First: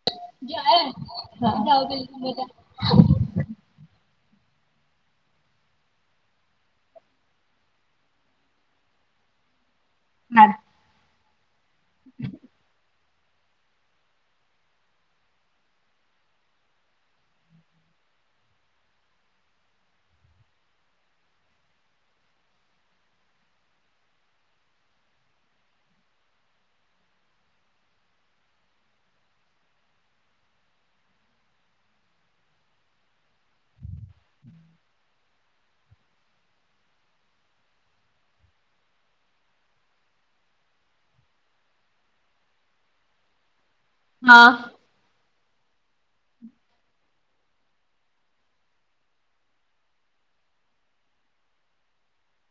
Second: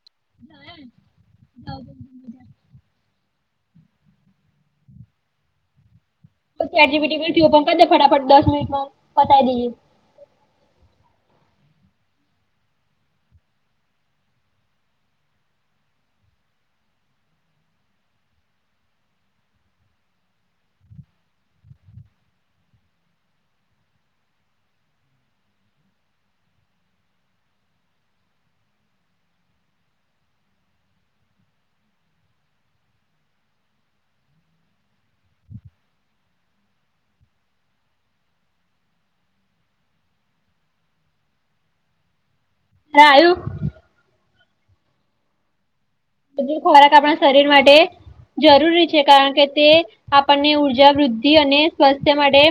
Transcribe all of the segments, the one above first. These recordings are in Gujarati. [inaudible] બીજી એકટીવીટી વિડયોમાં કર દે ફટાફટ દસ મિનિટમાં પતાવી દઈએ. હા. [unintelligible] હા. જે ખોરાક આપણા શરીર માટે જરૂરી છે કારણ કે તે આપણને ઉર્જા વૃદ્ધિ અને સ્વાસ્થ્ય માટે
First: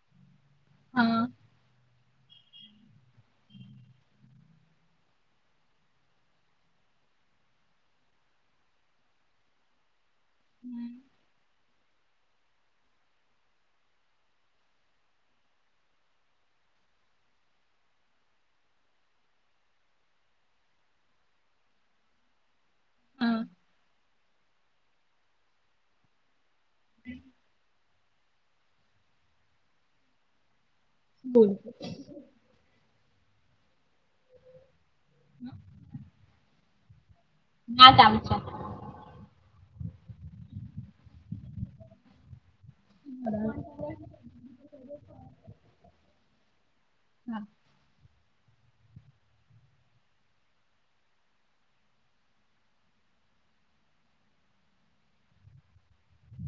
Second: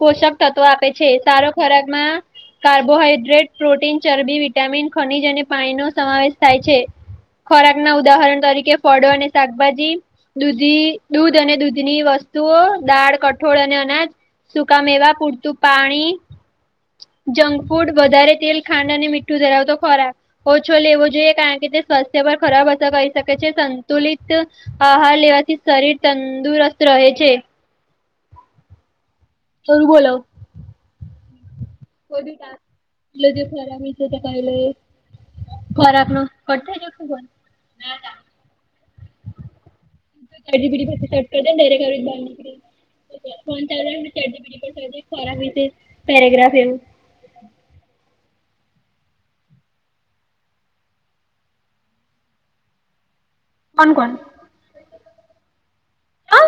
પોષક તત્વ આપે છે હા. સારો ખોરાકમાં કાર્બોહાઈડ્રેટ, પ્રોટીન, ચરબી, વિટામિન, ખનીજ અને પાણીનોો સમાવેશ થાય છે ના ઉદાહરણ તરીકે ફળો અને શાકભાજી દૂધ અને દૂધની વસ્તુઓ દાળ કઠોળ અને અનાજ સુકા મેવા પૂરતું પાણી જંક ફૂડ વધારે તેલ ખાંડ અને મીઠું ધરાવતો ખોરાક ઓછો લેવો જોઈએ કારણ કે તે સ્વાસ્થ્ય પર ખરાબ કહી શકે હા છે સંતુલિત આહાર લેવાથી શરીર તંદુરસ્ત રહે છે. [unintelligible] બોલ. એટલે જે ખરાબી છે તે ચલાવી લએ. ખોરાબ ન કટ થઈ ગયો. ના જમ છે. ઢડી પીડીટ દેનેરે ઘ બાર નીકળે ચ ચજી પીડી પણે [unintelligible] એના લીધે પેરાગ્રાફ જેવું હા. કોણ કોણ? હ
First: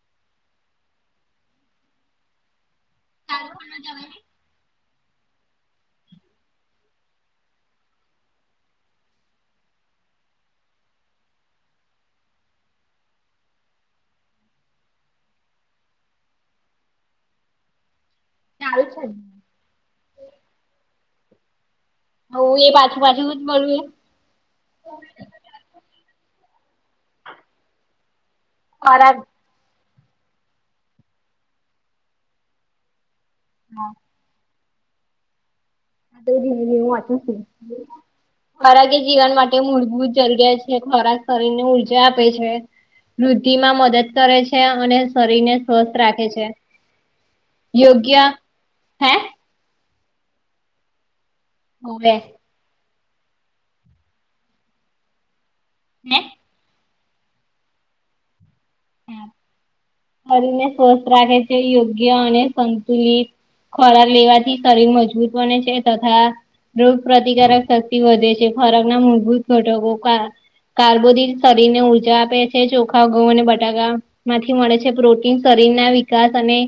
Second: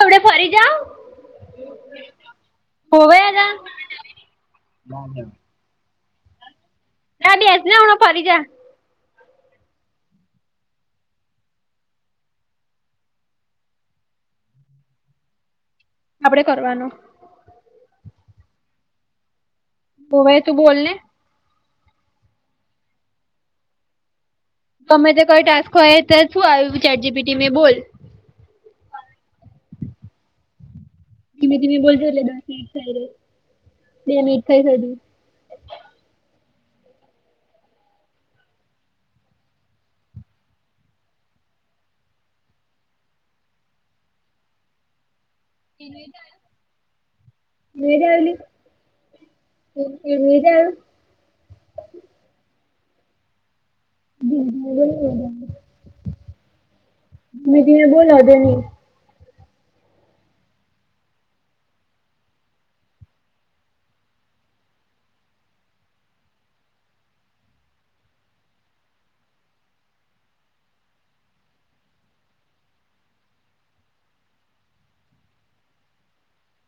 આપડે ફરી જા. હોવે આગા ના ના. ના બેસને હમણાં પછી જા. આપડે કરવાનું. ચાલ છે. ઓ ભાઈ તું બોલને. હ એ પાછુ પાછુ જ જોઈએ. તમે જયારે ટાસ્ક ખોલ્યા તો શું આવ્યું ચેટ જીપીટીમાં બોલ. ના ધીમે ધીમે બોલજો એટલે એનર્જી રહે. હા. એમ એક સાઇડ પકડો. અ દીને નું અતમ સ મારા જે જીવન માટે મૂળભૂત જરૂરિયાત છે ખોરાક શરીરને ઊર્જા આપે છે. વૃદ્ધિ માં મદદ કરે છે અને શરીર ને સ્વસ્થ રાખે છે. આવેલી વેજ યોગ્ય આવ્યું. હે? [inaudible] હોવે [inaudible] હે? મીધીને બહુ લાદે ની શરીરને સ્વસ્થ રાખે છે. યોગ્ય અને સંતુલિત ખોરાક લેવાથી શરીર મજબૂત બને છે. તથા રોગ પ્રતિકારક શક્તિ વધે છે. ખોરાકના મૂળભૂત ઘટકો કા કાર્બોદીન શરીરને ઉર્જા આપે છે, ચોખા ઘઉં અને બ ટાકા માંથી મળે છે પ્રોટીન શરીરના વિકાસ અને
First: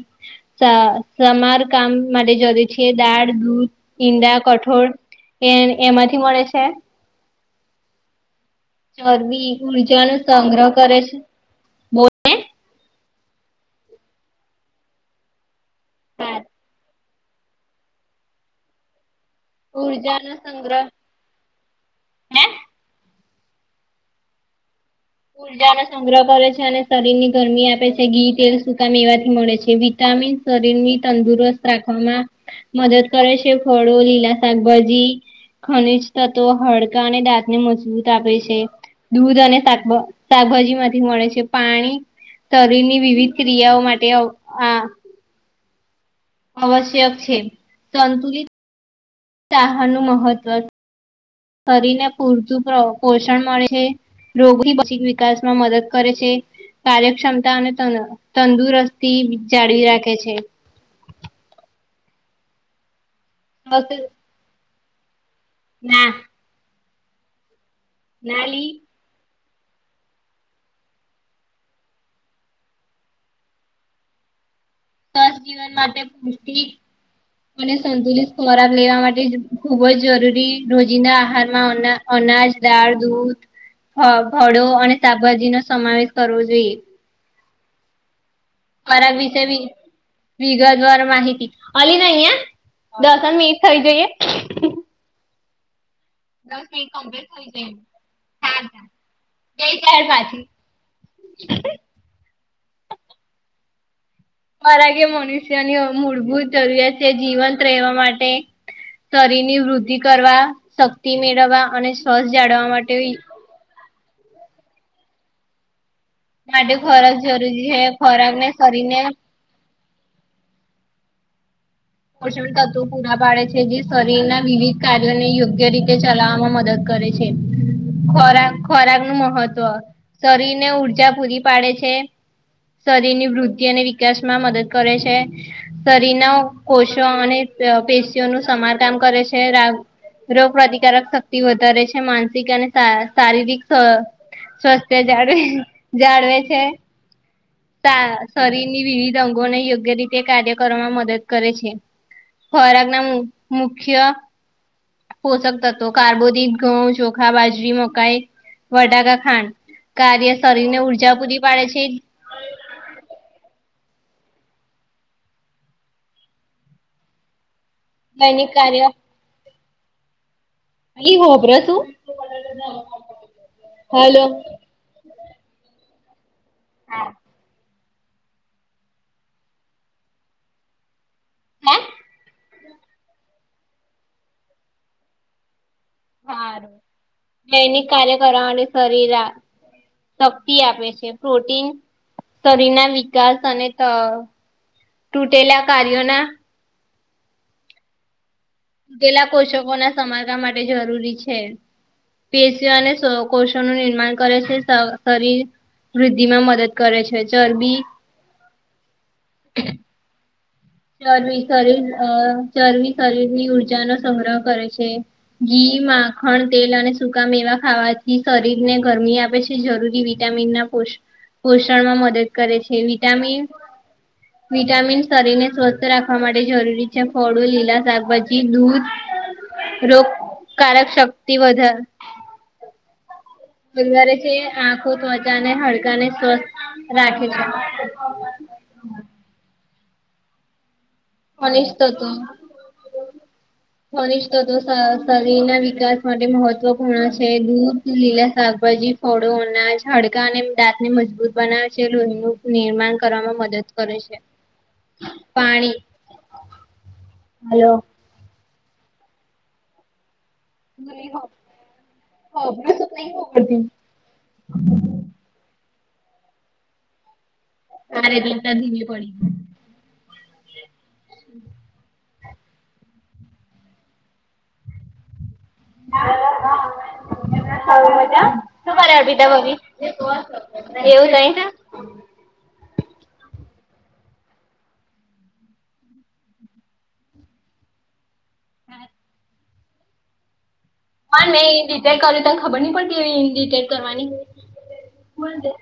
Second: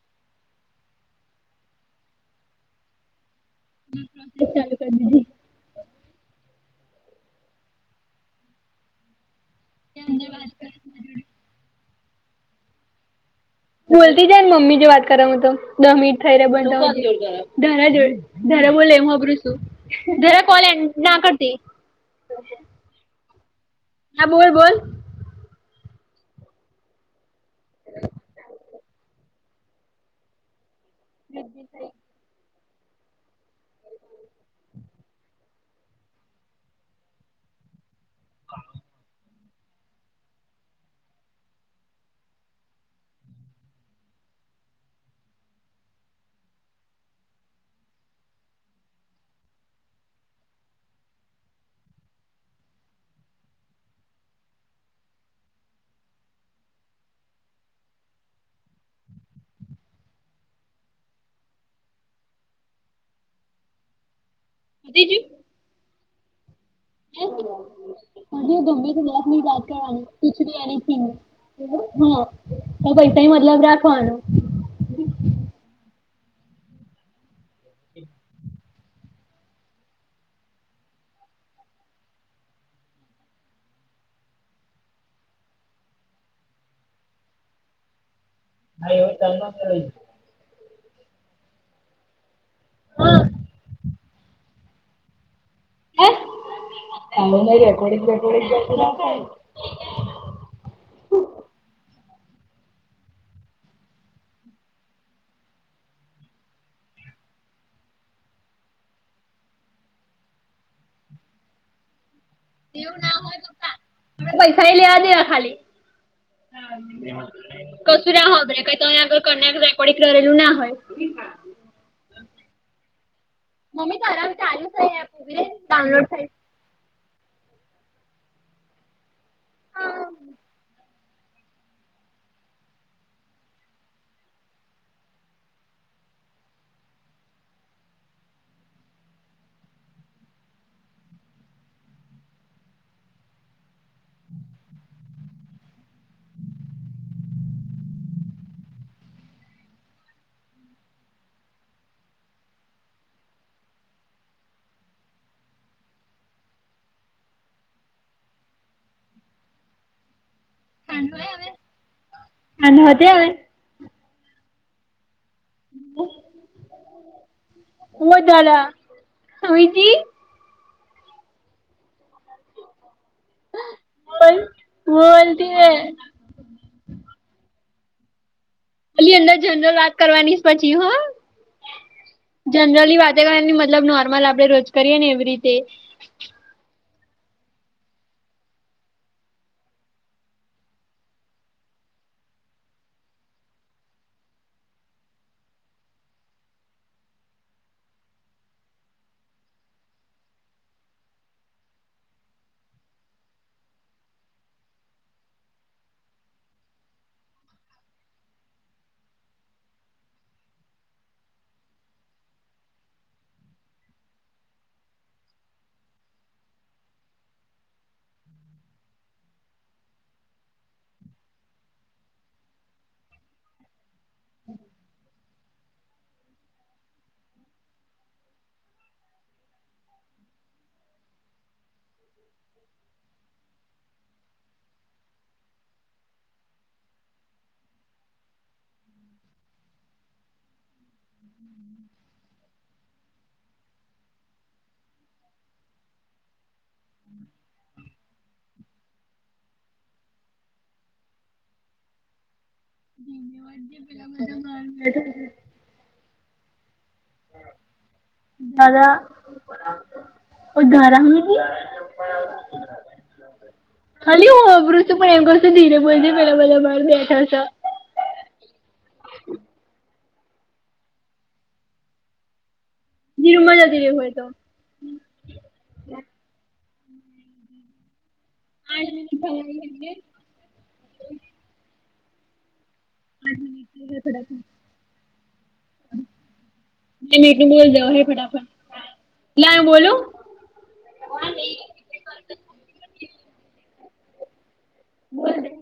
સા સમારકામ માટે જરૂરી છે દાળ દૂધ ઈંડા, ચાલુ કઠોળ કરી દીધી એ એમાંથી મળે છે. ચરબી ઉર્જાનો સંગ્રહ કરે છે. બોલ બોલતી જાય ને મમ્મી જો વાત કરી હું તો દહ મિનિટ થઈ રે ધરા જોડ ધરા બોલે હુંબરું છું ઉર્જાનો ધરા કોલે સંગ્રહ ના કરતી. હે હા બોલ બોલ ઉર્જાનો સંગ્રહ કરે છે અને શરીરની ગરમી આપે છે. ઘી, તેલ, સુકામ મેવાથી મળે છે વિટામિન શરીરની તંદુરસ્ત રાખવામાં મદદ કરે છે. ફળો, લીલા શાકભાજી. ખનીજ તત્વ હડકા અને દાંતને મજબૂત આપે છે. દૂધ અને શા શાકભાજીમાંથી મળે છે. પાણી શરીરની વિવિધ ક્રિયાઓ માટે આ આવશ્યક છે. સંતુલિત કે આહારનું મહત્વ શરીરને પૂરતું પોષણ મળે છે. રોગોની ભિક વિકાસમાં મદદ કરે છે. કાર્યક્ષમતા અને તંદુરસ્તી જાળવી રાખે છે. હા તે પતિ જ્યું? ના હજી નાલી ગમે તો નોકની જ વાત કરવાની. ખીચડી હ તો કઈ કઈ મતલબ રાખવાનું. સ્વસ્થ જીવન માટે પૌષ્ટિક અને સંતુલિત ખોરાક લેવા માટે ખુબ જ જરૂરી રોજીના આહારમાં અનાજ, દાળ, દૂધ હ ભડો અને શાકભાજીનો સમાવેશ કરવો જોઈએ. ખોરાક વિશે વિગત દ્વાર માહિતી અલી નઈ હહ દસન નહી મીટ થઇ જઈએ. હે આમાં રેકોર્ડંગ બેકોર્ડંગ કશું ના થાય ને ગઈ તાર પાછી ખોરાક એ મનુષ્યની હવે મૂળભૂત જરૂરીયાત છે જીવંત રહેવા માટે શરીરની વૃદ્ધિ કરવા, શક્તિ મેળવવા અને [inaudible] એવું ના હોય બકા હવે ખાઈ લેવા દે હવે ખાલી માટે ખોરાક જરૂરી છે કસુ ના ખોરાકને હોય ભઈ શરીરને તોય આગળ કોઈ નેક રેકોર્ડિંગ કરેલું ના હોય. પોષણ તત્વો પૂરા પાડે છે. જે શરીરના વિવિધ કાર્યોને યોગ્ય રીતે ડાઉનલોડ થાય ચલાવવામાં મદદ કરે છે. ખોરાક ખોરાકનું મહત્વ શરીરને ઊર્જા પૂરી પાડે છે. શરીરની વૃદ્ધિ અને વિકાસમાં મદદ કરે છે. શરીરનો કોષો અને પેશીઓનું સમારકામ કરે છે. રોગપ્રતિકારક શક્તિ વધારે છે, માનસિક અને શારીરિક અ સ્વસ્થ જાળવે જાળવે છે. તા શરીરની વિવિધ અંગોને યોગ્ય રીતે કાર્ય કરવામાં મદદ કરે છે. ખોરાક ના મું મુખ્ય પોષક તત્વો કાર્બોદિત ઘઉ, ચોખા, બાજરી, મકાઈ વટાકા, ખાંડ કાર્ય શરીર ને ઊર્જા પૂરી પાડે છે. અને મજા આવે. હુહ દૈનિક દલા કાર્ય હુઈજી. અલી હોભ્ર શું? હલો. બોલતીએ. હા. ખાલી અંદર જનરલ વાત કરવાનીસ પછી હો. હે. જનરલી વાત કરવાની મતલબ નોર્મલ આપડે રોજ કરીએ ને એવ રીતે. હારું દૈનિક કાર્ય કરવા અને શરીરઆ શક્તિ આપે છે, પ્રોટીન શરીરના વિકાસ અને ત તૂટેલા કાર્યોના તૂટેલા કોષકો ના સમારકામ માટે જરૂરી છે. પીએસયુ અને સ કોષોનું નિર્માણ કરે છે શ શરીર વૃદ્ધિ માં મદદ કરે છે ચરબી ચરબી કરી અ ચરબી શરીરની ઉર્જા નો સંગ્રહ કરે છે. ઘી, માખણ, તેલ અને સુકા મેવા ખાવાથી શરીર ને ગરમી આપે છે. થી જરૂરી વિટામિન ના પોષ પોષણમાં મદદ કરે છે વિટામિન વિટામિન શરીર ને સ્વસ્થ રાખવા માટે જરૂરી છે ફળો, લીલા શાકભાજી, દૂધ રોગકારક શક્તિ વધાર વધારે છે, આંખો ત્વચા ને હડકા ને સ્વસ્થ રાખે છે. અનેષ તો તો [inaudible] ખનીજતત્વો શ શરીર ના વિકાસ માટે મહત્વપૂર્ણ છે, દૂધ, લીલા શાકભાજી ફળો, અનાજ હાડકાં અને દાંતને મજબૂત બનાવે છે લોહીનું નિર્માણ કરવામાં મદદ કરે છે. પાણી હલો. દાદા ઓ ધારા હુઈ ગી ખાલી હું હોભળું તે પણ એમ કહું છું ધીરે બોલજે પેલા બધા બહાર બેઠા સ. તાર એટલે અત્યારે તારી ઢીંગલી પડી ગઈ. ધીરું મજા ધીરે હોય તો. [inaudible] તમે મજામ. શું કર અર્પિતાભાભી. એવું તહીં છે. [unintelligible] બે મિનિટ નું બોલ દે અવે હેડ ફટાફટ. લાય હુ બોલુ. હાલ નહી રીતે કર્યું તન ખબર નહીં પડતી એવી રીતે કરવાની. [unintelligible]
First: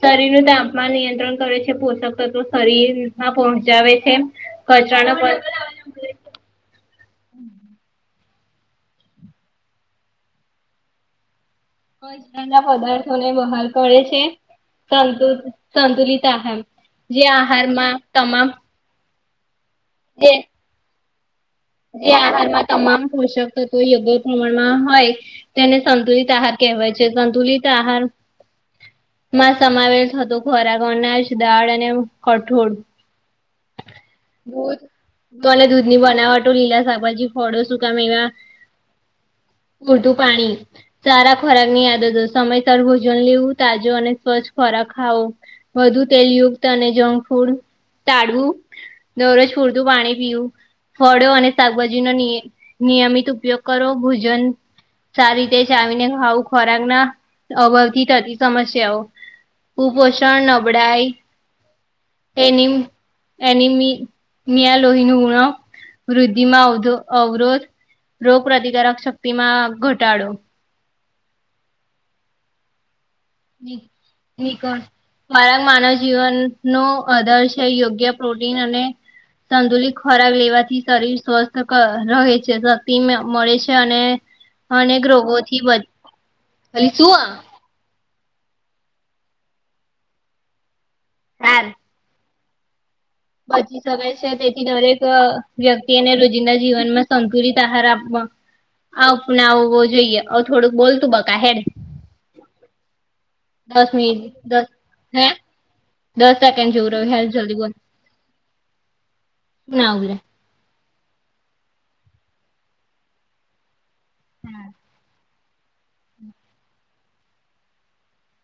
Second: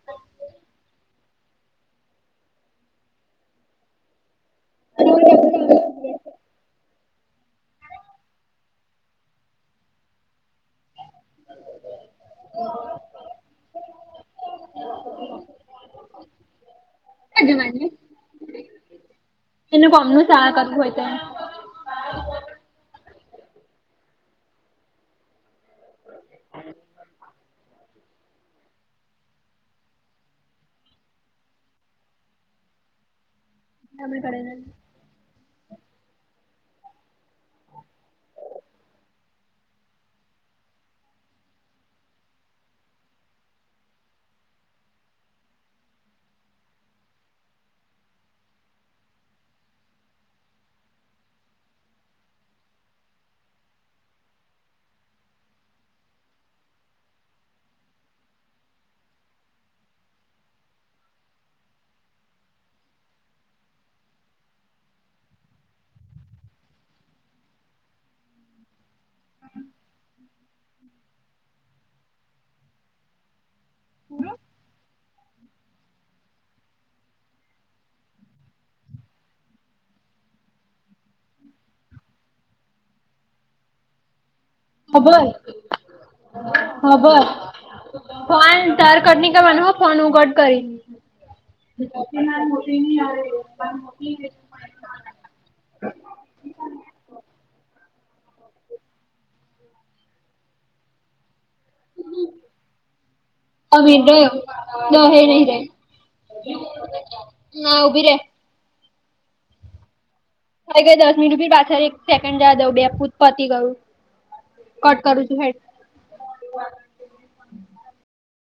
શરીરનું તાપમાન નિયંત્રણ કરે છે પોષક તત્વો શરીરમાં પહોંચાવે છે. કચરાના [unintelligible] કચરા ના પદાર્થો ને બહાર કરે છે. સંતુ સંતુલિત આહાર જે આહારમાં તમામ એમને કોમનું જે શઆ કરવું હોય તો જે આહારમાં તમામ પોષક તત્વો યોગ્ય પ્રમાણમાં હોય તેને સંતુલિત આહાર કહેવાય છે. સંતુલિત આહાર માં સમાવેશ હતો ખોરાક અનાજ દાળ અને કઠોળ દૂધ બને દૂધ ની બનાવટો લીલા શાકભાજી ફળો સુકા મેવા ઉર્દુ પાણી સારા ખોરાકની આદતો સમયસર ભોજન લેવું તાજો અને સ્વચ્છ ખોરાક ખાવો વધુ તેલયુક્ત અને જંક ફૂડ ટાળવું દરરોજ પૂરતું પાણી પીવું ફળો અને શાકભાજી નો નિય નિયમિત ઉપયોગ કરો ભોજન સારી રીતે ચાવીને આવું ખોરાક ના અભાવ થી થતી સમસ્યાઓ કુપોષણ નબળાય તેને એની મી મિયા લોહી નું રક્ત વૃદ્ધિમાં અવ અવરોધ રોગ પ્રતિકારક શક્તિ માં ઘટાડો ની નીકળ મારા માનવ જીવનનો આધર છે યોગ્ય પ્રોટીન અને સંતુલિત ખોરાક લેવાથી શરીર સ્વસ્થ ક રહે છે શક્તિ મળે છે અને અનેક આભાર રોગોથી બચી શું આભાર ફોન તારે કટ નહીં કરવાનો ફોન હું કટ કરીશ હાર [inaudible] બચી શકાય છે અને દરેક અ વ્યક્તિને રોજિંદા જીવનમાં સંતુલિત આહાર આપવા અપનાવવો જોઈએ થોડુંક બોલતું બકા હેડ [unintelligible] હા દસ મિનિટ દસ હે દસ સેકન્ડ જેવું રહ્યું હેલ જલ્દી ઉભી રે ના ઉભી રે થઈ ગઈ દસ મિનટી પાછળ એક સેકન્ડ જવા દઉં બે પૂત પતી ગયું. કટ કરું છું હેડ